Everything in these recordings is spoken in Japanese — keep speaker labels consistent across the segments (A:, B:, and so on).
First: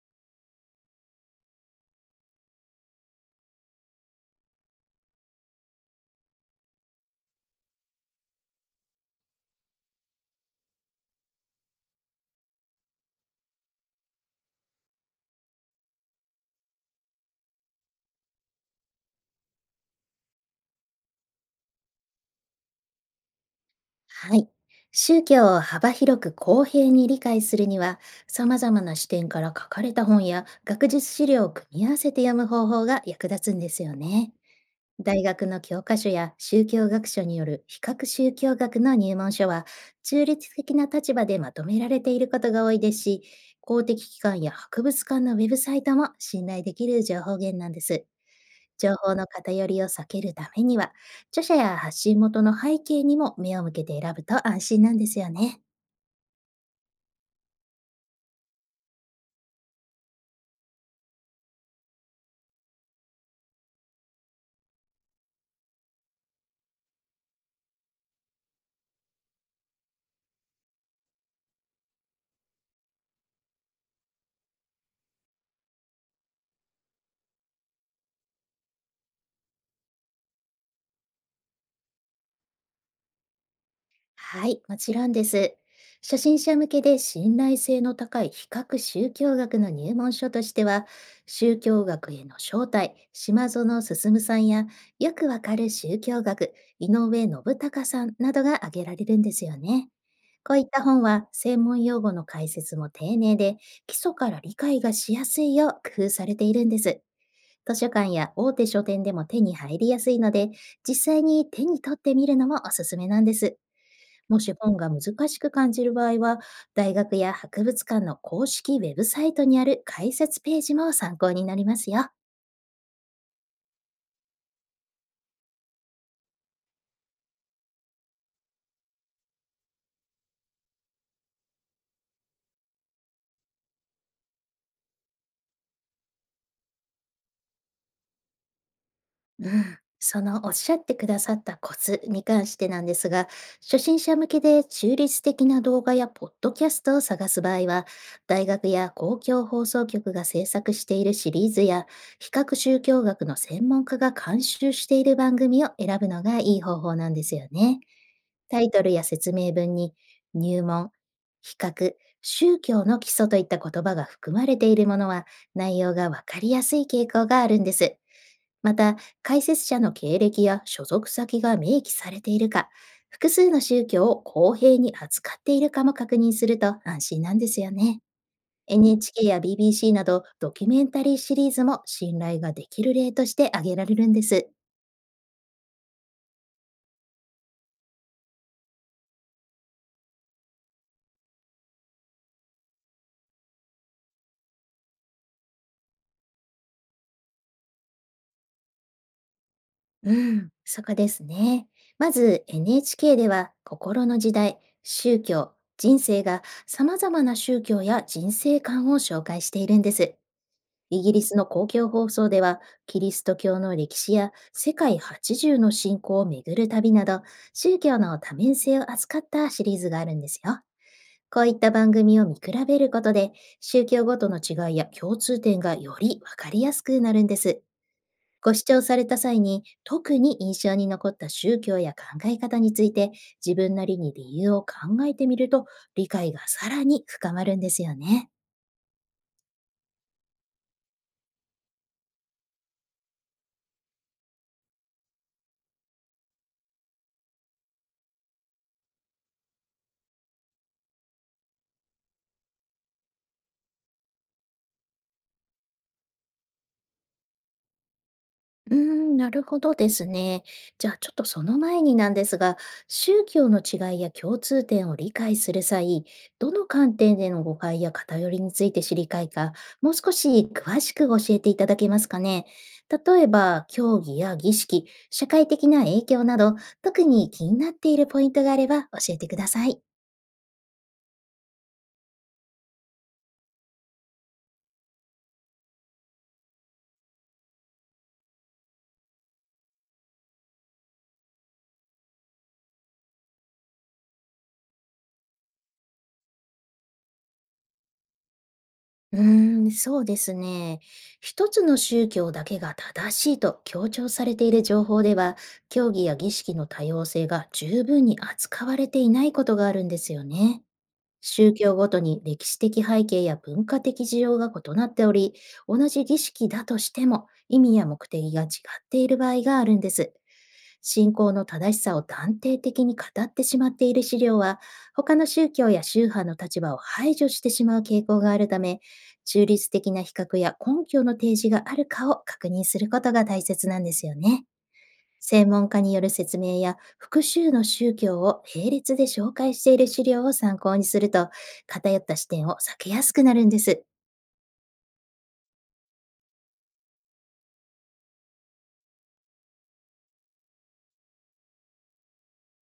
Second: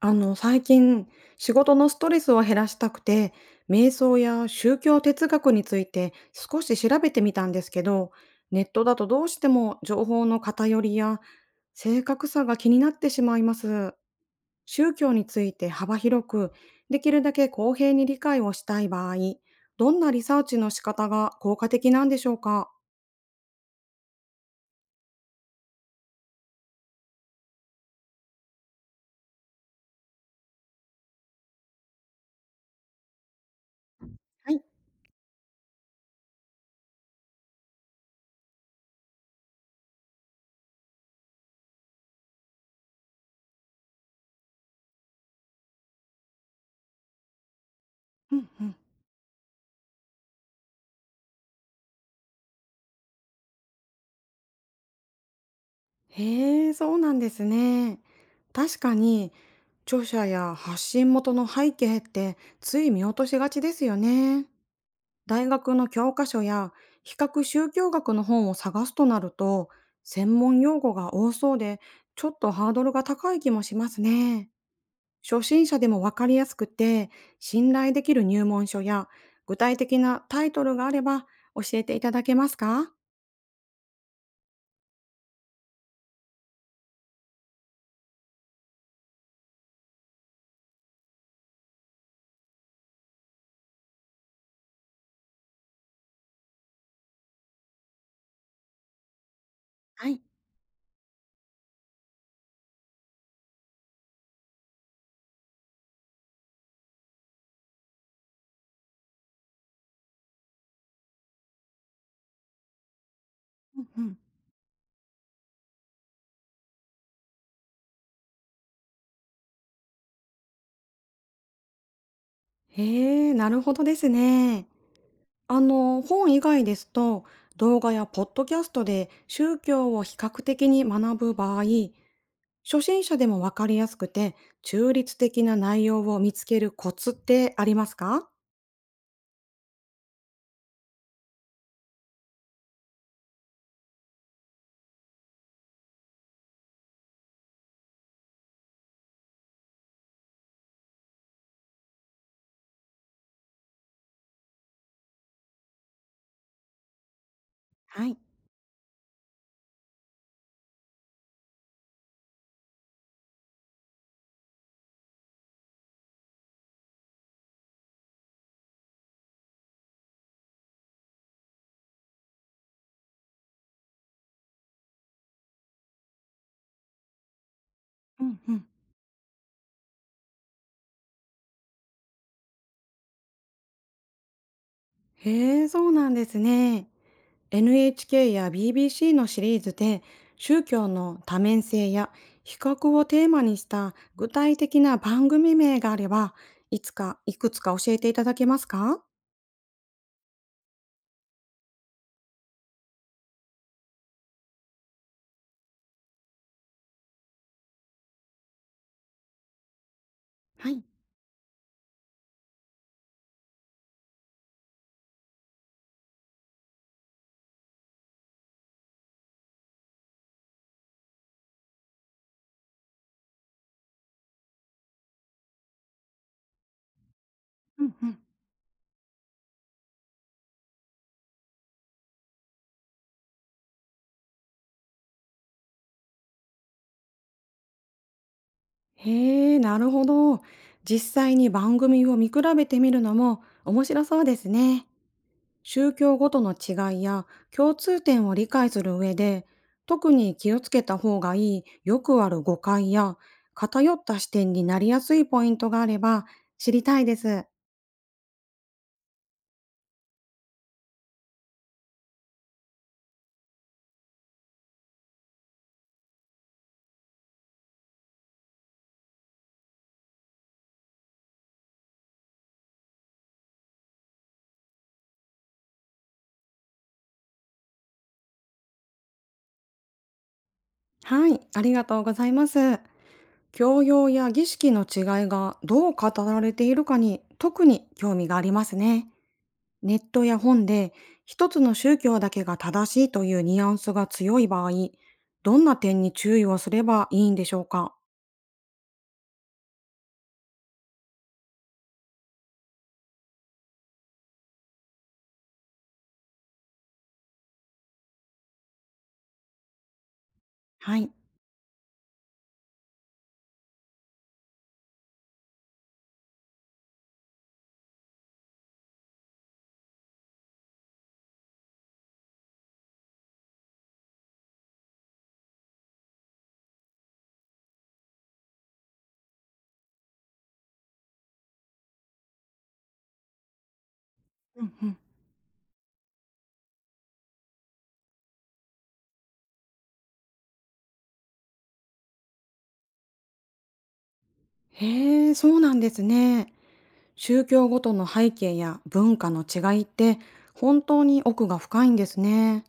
A: 最近、仕事のストレスを減らしたくて、瞑想や宗教哲学について少し調べてみたんですけど、ネットだとどうしても情報の偏りや正確さが気になってしまいます。宗教について幅広く、できるだけ公平に理解をしたい場合、どんなリサーチの仕方が効果的なんでしょうか？
B: はい。宗教を幅広く公平に理解するには、様々な視点から書かれた本や学術資料を組み合わせて読む方法が役立つんですよね。
A: はい、
B: 大学の教科書や宗教学書による比較宗教学の入門書は中立的な立場でまとめられていることが多いですし、公的機関や博物館のウェブサイトも信頼できる情報源なんです。
A: うんうん。
B: 情報の偏りを避けるためには、著者や発信元の背景にも目を向けて選ぶと安心なんですよね。
A: へえ、そうなんですね。確かに、著者や発信元の背景ってつい見落としがちですよね。大学の教科書や比較宗教学の本を探すとなると、専門用語が多そうで、ちょっとハードルが高い気もしますね。初心者でもわかりやすくて、信頼できる入門書や具体的なタイトルがあれば教えていただけますか？
B: はい、もちろんです。初心者向けで信頼性の高い比較宗教学の入門書としては、宗教学への招待、島園進さんや、よくわかる宗教学、井上信孝さんなどが挙げられるんですよね。
A: はい。
B: こういった本は専門用語の解説も丁寧で、基礎から理解がしやすいよう工夫されているんです。図書館や大手書店でも手に入りやすいので、実際に手に取ってみるのもおすすめなんです。
A: うんうん。
B: もし本が難しく感じる場合は、大学や博物館の公式ウェブサイトにある解説ページも参考になりますよ。
A: へえ、なるほどですね。本以外ですと、動画やポッドキャストで宗教を比較的に学ぶ場合、初心者でもわかりやすくて、中立的な内容を見つけるコツってありますか？
B: うん。そのおっしゃってくださったコツに関してなんですが、初心者向けで中立的な動画やポッドキャストを探す場合は、大学や公共放送局が制作しているシリーズや、比較宗教学の専門家が監修している番組を選ぶのがいい方法なんですよね。
A: はい。
B: タイトルや説明文に入門、比較、宗教の基礎といった言葉が含まれているものは、内容がわかりやすい傾向があるんです。また、解説者の経歴や所属先が明記されているか、複数の宗教を公平に扱っているかも確認すると安心なんですよね。
A: うんうん。
B: NHK や BBC などドキュメンタリーシリーズも信頼ができる例として挙げられるんです。
A: へえ、そうなんですね。NHK や BBC のシリーズで宗教の多面性や比較をテーマにした具体的な番組名があればいつかいくつか教えていただけますか？
B: うん、そこですね。まず NHK では心の時代、宗教、人生が様々な宗教や人生観を紹介しているんです。
A: はい。
B: イギリスの公共放送では、キリスト教の歴史や世界80の信仰を巡る旅など、宗教の多面性を扱ったシリーズがあるんですよ。こういった番組を見比べることで、宗教ごとの違いや共通点がよりわかりやすくなるんです。
A: うんうん。
B: ご視聴された際に特に印象に残った宗教や考え方について、自分なりに理由を考えてみると、理解がさらに深まるんですよね。
A: へえ、なるほど。実際に番組を見比べてみるのも面白そうですね。宗教ごとの違いや共通点を理解する上で特に気をつけた方がいいよくある誤解や偏った視点になりやすいポイントがあれば知りたいです。
B: うーん、なるほどですね。じゃあちょっとその前になんですが、宗教の違いや共通点を理解する際、どの観点での誤解や偏りについて知りたいか、もう少し詳しく教えていただけますかね。例えば、教義や儀式、社会的な影響など、特に気になっているポイントがあれば教えてください。
A: はい、ありがとうございます。教養や儀式の違いがどう語られているかに特に興味がありますね。ネットや本で一つの宗教だけが正しいというニュアンスが強い場合、どんな点に注意をすればいいんでしょうか。
B: うーん、そうですね。一つの宗教だけが正しいと強調されている情報では、教義や儀式の多様性が十分に扱われていないことがあるんですよね。
A: はい。
B: 宗教ごとに歴史的背景や文化的需要が異なっており、同じ儀式だとしても意味や目的が違っている場合があるんです。信仰の正しさを断定的に語ってしまっている資料は、他の宗教や宗派の立場を排除してしまう傾向があるため、中立的な比較や根拠の提示があるかを確認することが大切なんですよね。専門家による説明や複数の宗教を並列で紹介している資料を参考にすると、偏った視点を避けやすくなるんです。
A: へえ、そうなんですね。宗教ごとの背景や文化の違いって本当に奥が深いんですね。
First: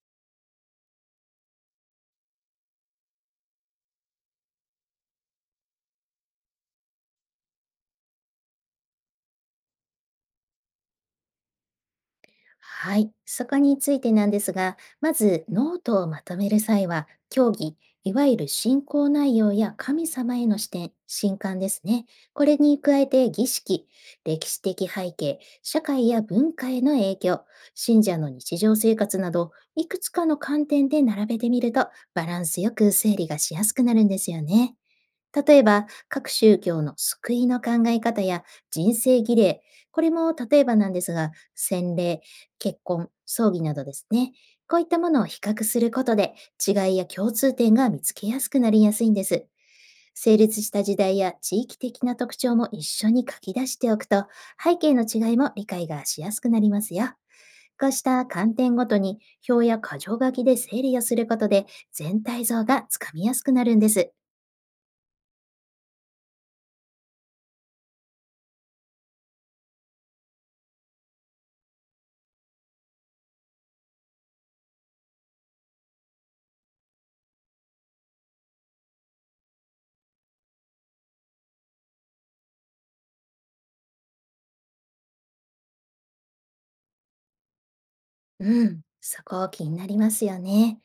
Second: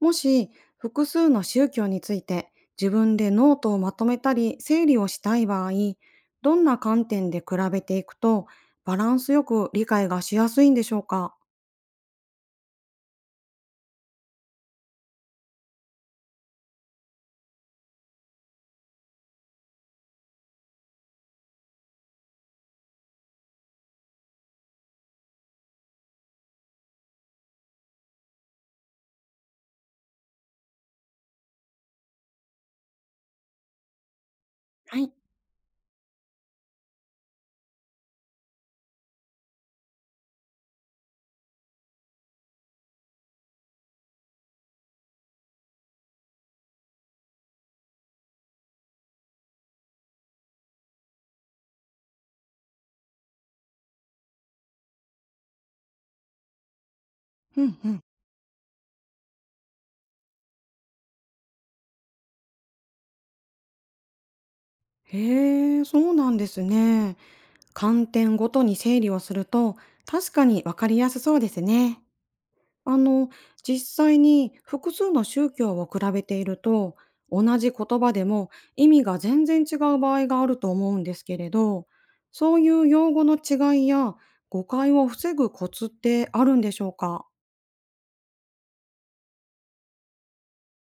A: もし複数の宗教について自分でノートをまとめたり整理をしたい場合、どんな観点で比べていくとバランスよく理解がしやすいんでしょうか？
B: はい、そこについてなんですが、まずノートをまとめる際は、教義、いわゆる信仰内容や神様への視点、信感ですね。これに加えて儀式、歴史的背景、社会や文化への影響、信者の日常生活など、いくつかの観点で並べてみると、バランスよく整理がしやすくなるんですよね。
A: はい。
B: 例えば、各宗教の救いの考え方や人生儀礼、これも例えばなんですが、洗礼、結婚、葬儀などですね。こういったものを比較することで、違いや共通点が見つけやすくなりやすいんです。成立した時代や地域的な特徴も一緒に書き出しておくと、背景の違いも理解がしやすくなりますよ。
A: うん
B: こ
A: う
B: う
A: ん。
B: した観点ごとに表や箇条書きで整理をすることで、全体像がつかみやすくなるんです。
A: へえ、そうなんですね。観点ごとに整理をすると確かにわかりやすそうですね。あの、実際に複数の宗教を比べていると、同じ言葉でも意味が全然違う場合があると思うんですけれど、そういう用語の違いや誤解を防ぐコツってあるんでしょうか？
B: うん、そこ気になりますよね。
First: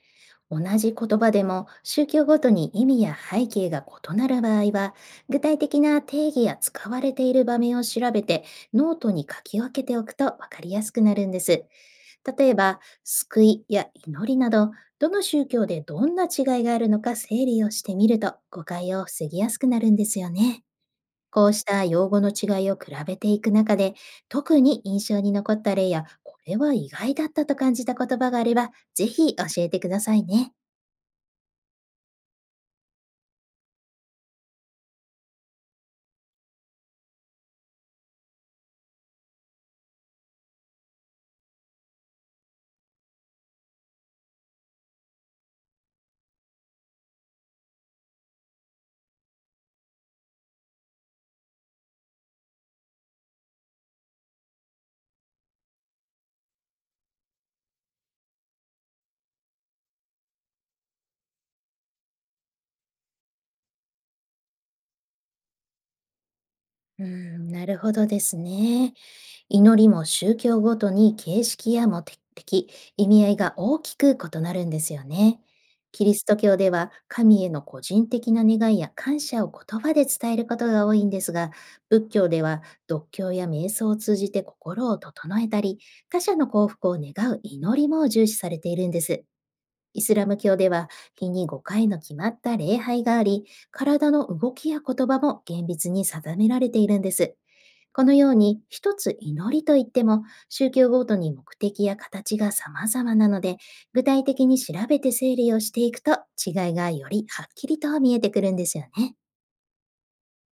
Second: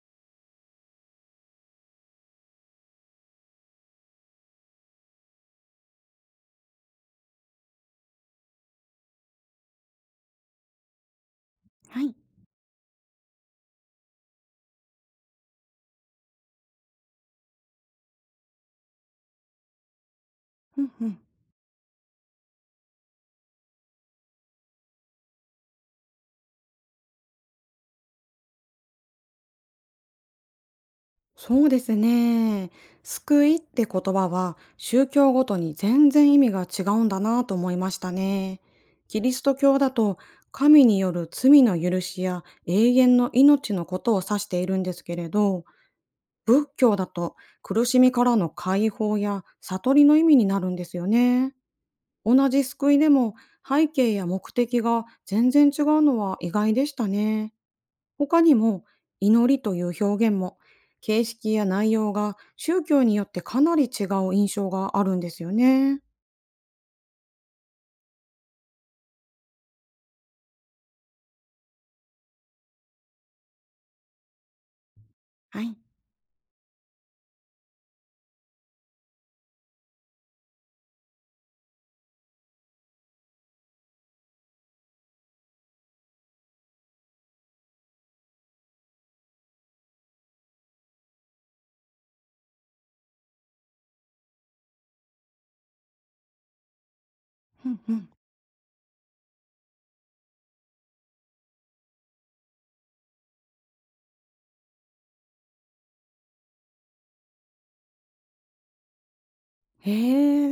B: 同じ言葉でも宗教ごとに意味や背景が異なる場合は、具体的な定義や使われている場面を調べて、ノートに書き分けておくと分かりやすくなるんです。
A: はい。
B: 例えば、救いや祈りなど、どの宗教でどんな違いがあるのか整理をしてみると、誤解を防ぎやすくなるんですよね。
A: うんうん。
B: こうした用語の違いを比べていく中で、特に印象に残った例や、これは意外だったと感じた言葉があれば、ぜひ教えてくださいね。
A: そうですね。救いって言葉は宗教ごとに全然意味が違うんだなと思いましたね。キリスト教だと神による罪の許しや永遠の命のことを指しているんですけれど、仏教だと苦しみからの解放や悟りの意味になるんですよね。同じ救いでも背景や目的が全然違うのは意外でしたね。他にも祈りという表現も形式や内容が宗教によってかなり違う印象があるんですよね。
B: うん、なるほどですね。祈りも宗教ごとに形式や目的、意味合いが大きく異なるんですよね。
A: はい。
B: キリスト教では神への個人的な願いや感謝を言葉で伝えることが多いんですが、仏教では読経や瞑想を通じて心を整えたり、他者の幸福を願う祈りも重視されているんです。イスラム教では、日に5回の決まった礼拝があり、体の動きや言葉も厳密に定められているんです。
A: うんう
B: こ
A: ん。
B: のように一つ祈りといっても、宗教ごとに目的や形が様々なので、具体的に調べて整理をしていくと、違いがよりはっきりと見えてくるんですよね。
A: へ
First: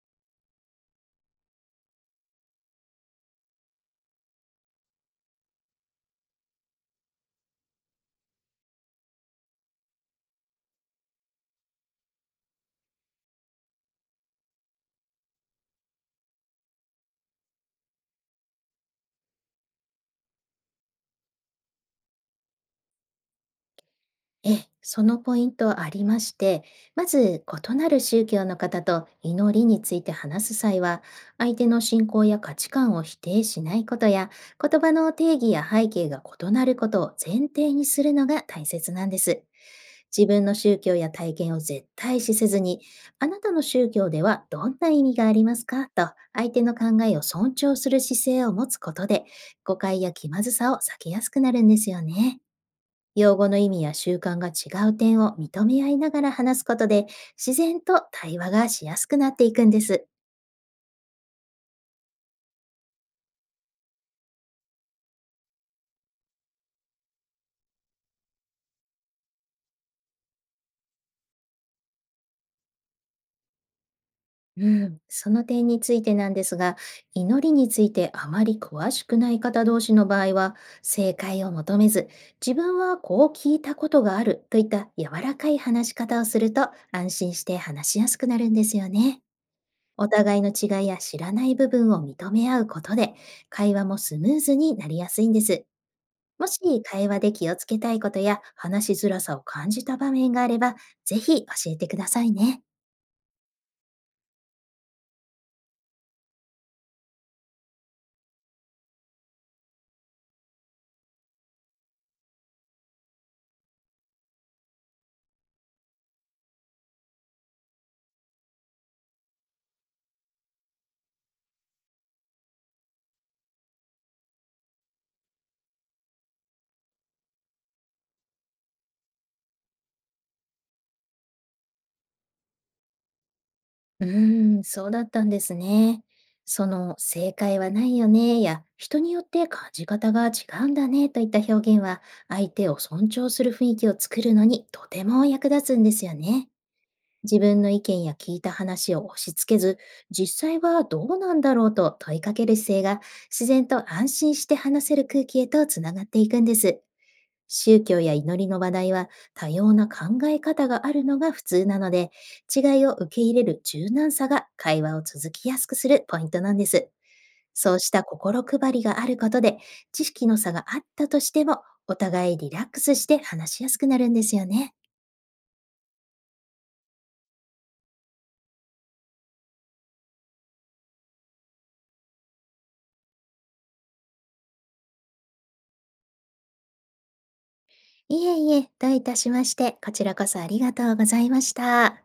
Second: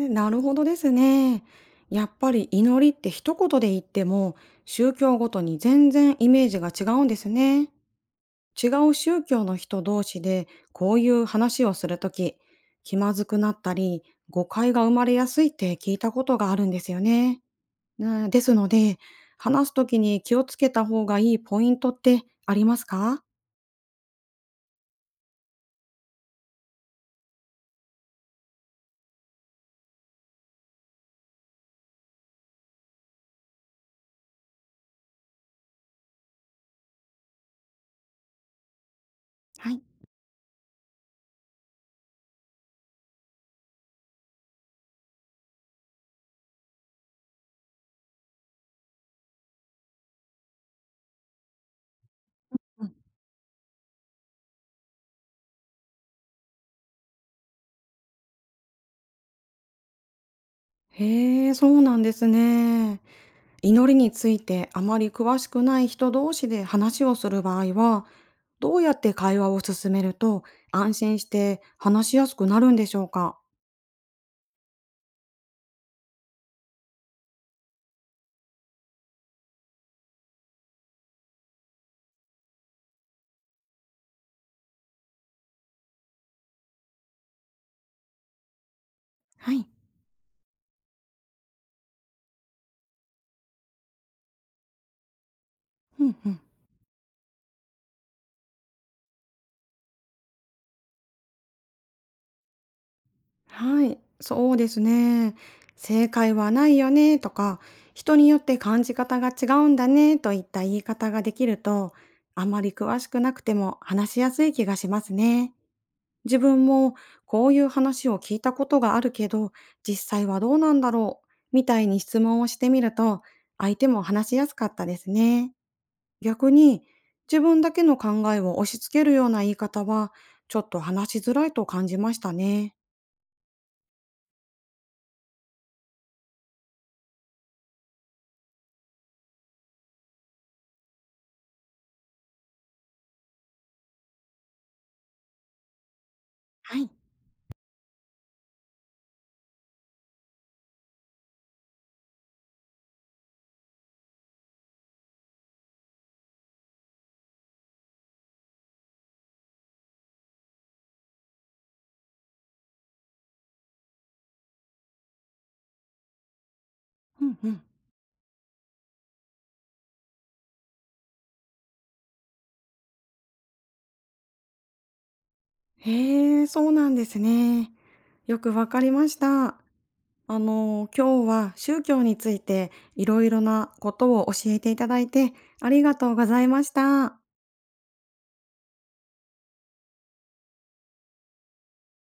A: え、なるほどですね。やっぱり祈りって一言で言っても宗教ごとに全然イメージが違うんですね。違う宗教の人同士でこういう話をするとき気まずくなったり誤解が生まれやすいって聞いたことがあるんですよね。ですので、話す時に気をつけた方がいいポイントってありますか？
B: ええ、そのポイントありまして、まず異なる宗教の方と祈りについて話す際は、相手の信仰や価値観を否定しないことや、言葉の定義や背景が異なることを前提にするのが大切なんです。
A: はい。
B: 自分の宗教や体験を絶対視せずに、あなたの宗教ではどんな意味がありますかと相手の考えを尊重する姿勢を持つことで、誤解や気まずさを避けやすくなるんですよね。用語の意味や習慣が違う点を認め合いながら話すことで、自然と対話がしやすくなっていくんです。
A: へえ、そうなんですね。祈りについてあまり詳しくない人同士で話をする場合は、どうやって会話を進めると安心して話しやすくなるんでしょうか？
B: うん。その点についてなんですが、祈りについてあまり詳しくない方同士の場合は、正解を求めず、自分はこう聞いたことがあるといった柔らかい話し方をすると、安心して話しやすくなるんですよね。
A: はい。
B: お互いの違いや知らない部分を認め合うことで、会話もスムーズになりやすいんです。
A: うんうん。
B: もし会話で気をつけたいことや話しづらさを感じた場面があれば、ぜひ教えてくださいね。
A: はい、そうですね。正解はないよねとか、人によって感じ方が違うんだねといった言い方ができると、あまり詳しくなくても話しやすい気がしますね。自分もこういう話を聞いたことがあるけど、実際はどうなんだろうみたいに質問をしてみると、相手も話しやすかったですね。逆に、自分だけの考えを押し付けるような言い方は、ちょっと話しづらいと感じましたね。
B: うーん、そうだったんですね。その正解はないよねや人によって感じ方が違うんだねといった表現は、相手を尊重する雰囲気を作るのにとても役立つんですよね。
A: はい。
B: 自分の意見や聞いた話を押し付けず、実際はどうなんだろうと問いかける姿勢が、自然と安心して話せる空気へとつながっていくんです。宗教や祈りの話題は、多様な考え方があるのが普通なので、違いを受け入れる柔軟さが会話を続きやすくするポイントなんです。
A: うんうん。
B: そうした心配りがあることで、知識の差があったとしても、お互いリラックスして話しやすくなるんですよね。
A: へえ、そうなんですね。よくわかりました。今日は宗教についていろいろなことを教えていただいてありがとうございました。
B: いえいえ、どういたしまして、こちらこそありがとうございました。